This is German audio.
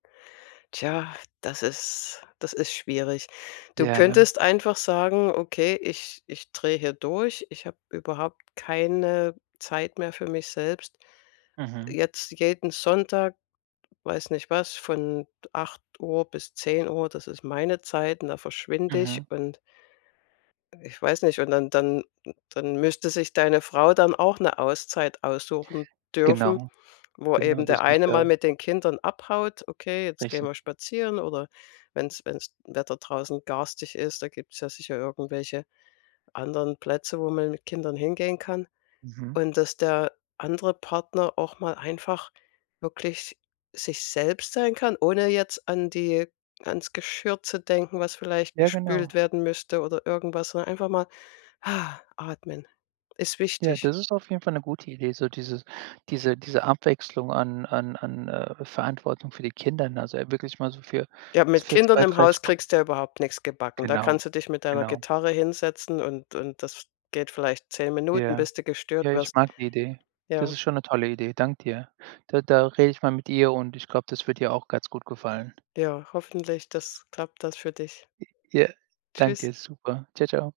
Tja, das ist das ist schwierig. Du Ja, ne? könntest einfach sagen: „Okay, ich ich dreh hier durch. Ich hab überhaupt keine Zeit mehr für mich selbst. Mhm. Jetzt, jeden Sonntag, weiß nicht was, von 8:00 bis 10:00, das ist meine Zeit, und da verschwinde ich“ Mhm. und ich weiß nicht. Und dann dann dann müsste sich deine Frau dann auch 'ne Auszeit aussuchen dürfen, Genau, wo genau, eben das der muss eine mal der mit den Kindern abhaut: „Okay, jetzt gehen Richtig. wir spazieren“ oder wenn's wenn's Wetter draußen garstig ist, da gibt's ja sicher irgendwelche anderen Plätze, wo man mit Kindern hingehen kann. Mhm. Und, dass der andere Partner auch mal einfach wirklich sich selbst sein kann, ohne jetzt an die ans Geschirr zu denken, was vielleicht Ja, gespült genau. werden müsste oder irgendwas, sondern einfach mal atmen. Ist Ja, wichtig. das ist auf jeden Fall 'ne gute Idee, so diese diese diese Abwechslung an an an, äh, Verantwortung für die Kinder, ne? Also, äh, wirklich mal so für Ja, so mit für Kindern 2, im 3 Haus Stun kriegst du ja überhaupt nix gebacken. Da Genau, kannst du dich mit deiner genau. Gitarre hinsetzen und und das geht vielleicht 10 Minuten, Ja. bis du Ja, gestört ich wirst. mag die Idee. Das Ja. ist schon 'ne tolle Idee. Dank dir. Da da rede ich mal mit ihr und ich glaube, das wird ihr auch ganz gut gefallen. Ja, hoffentlich, das klappt das für dich. Ja, dank Tschüss. dir. Super. Tschau, tschau.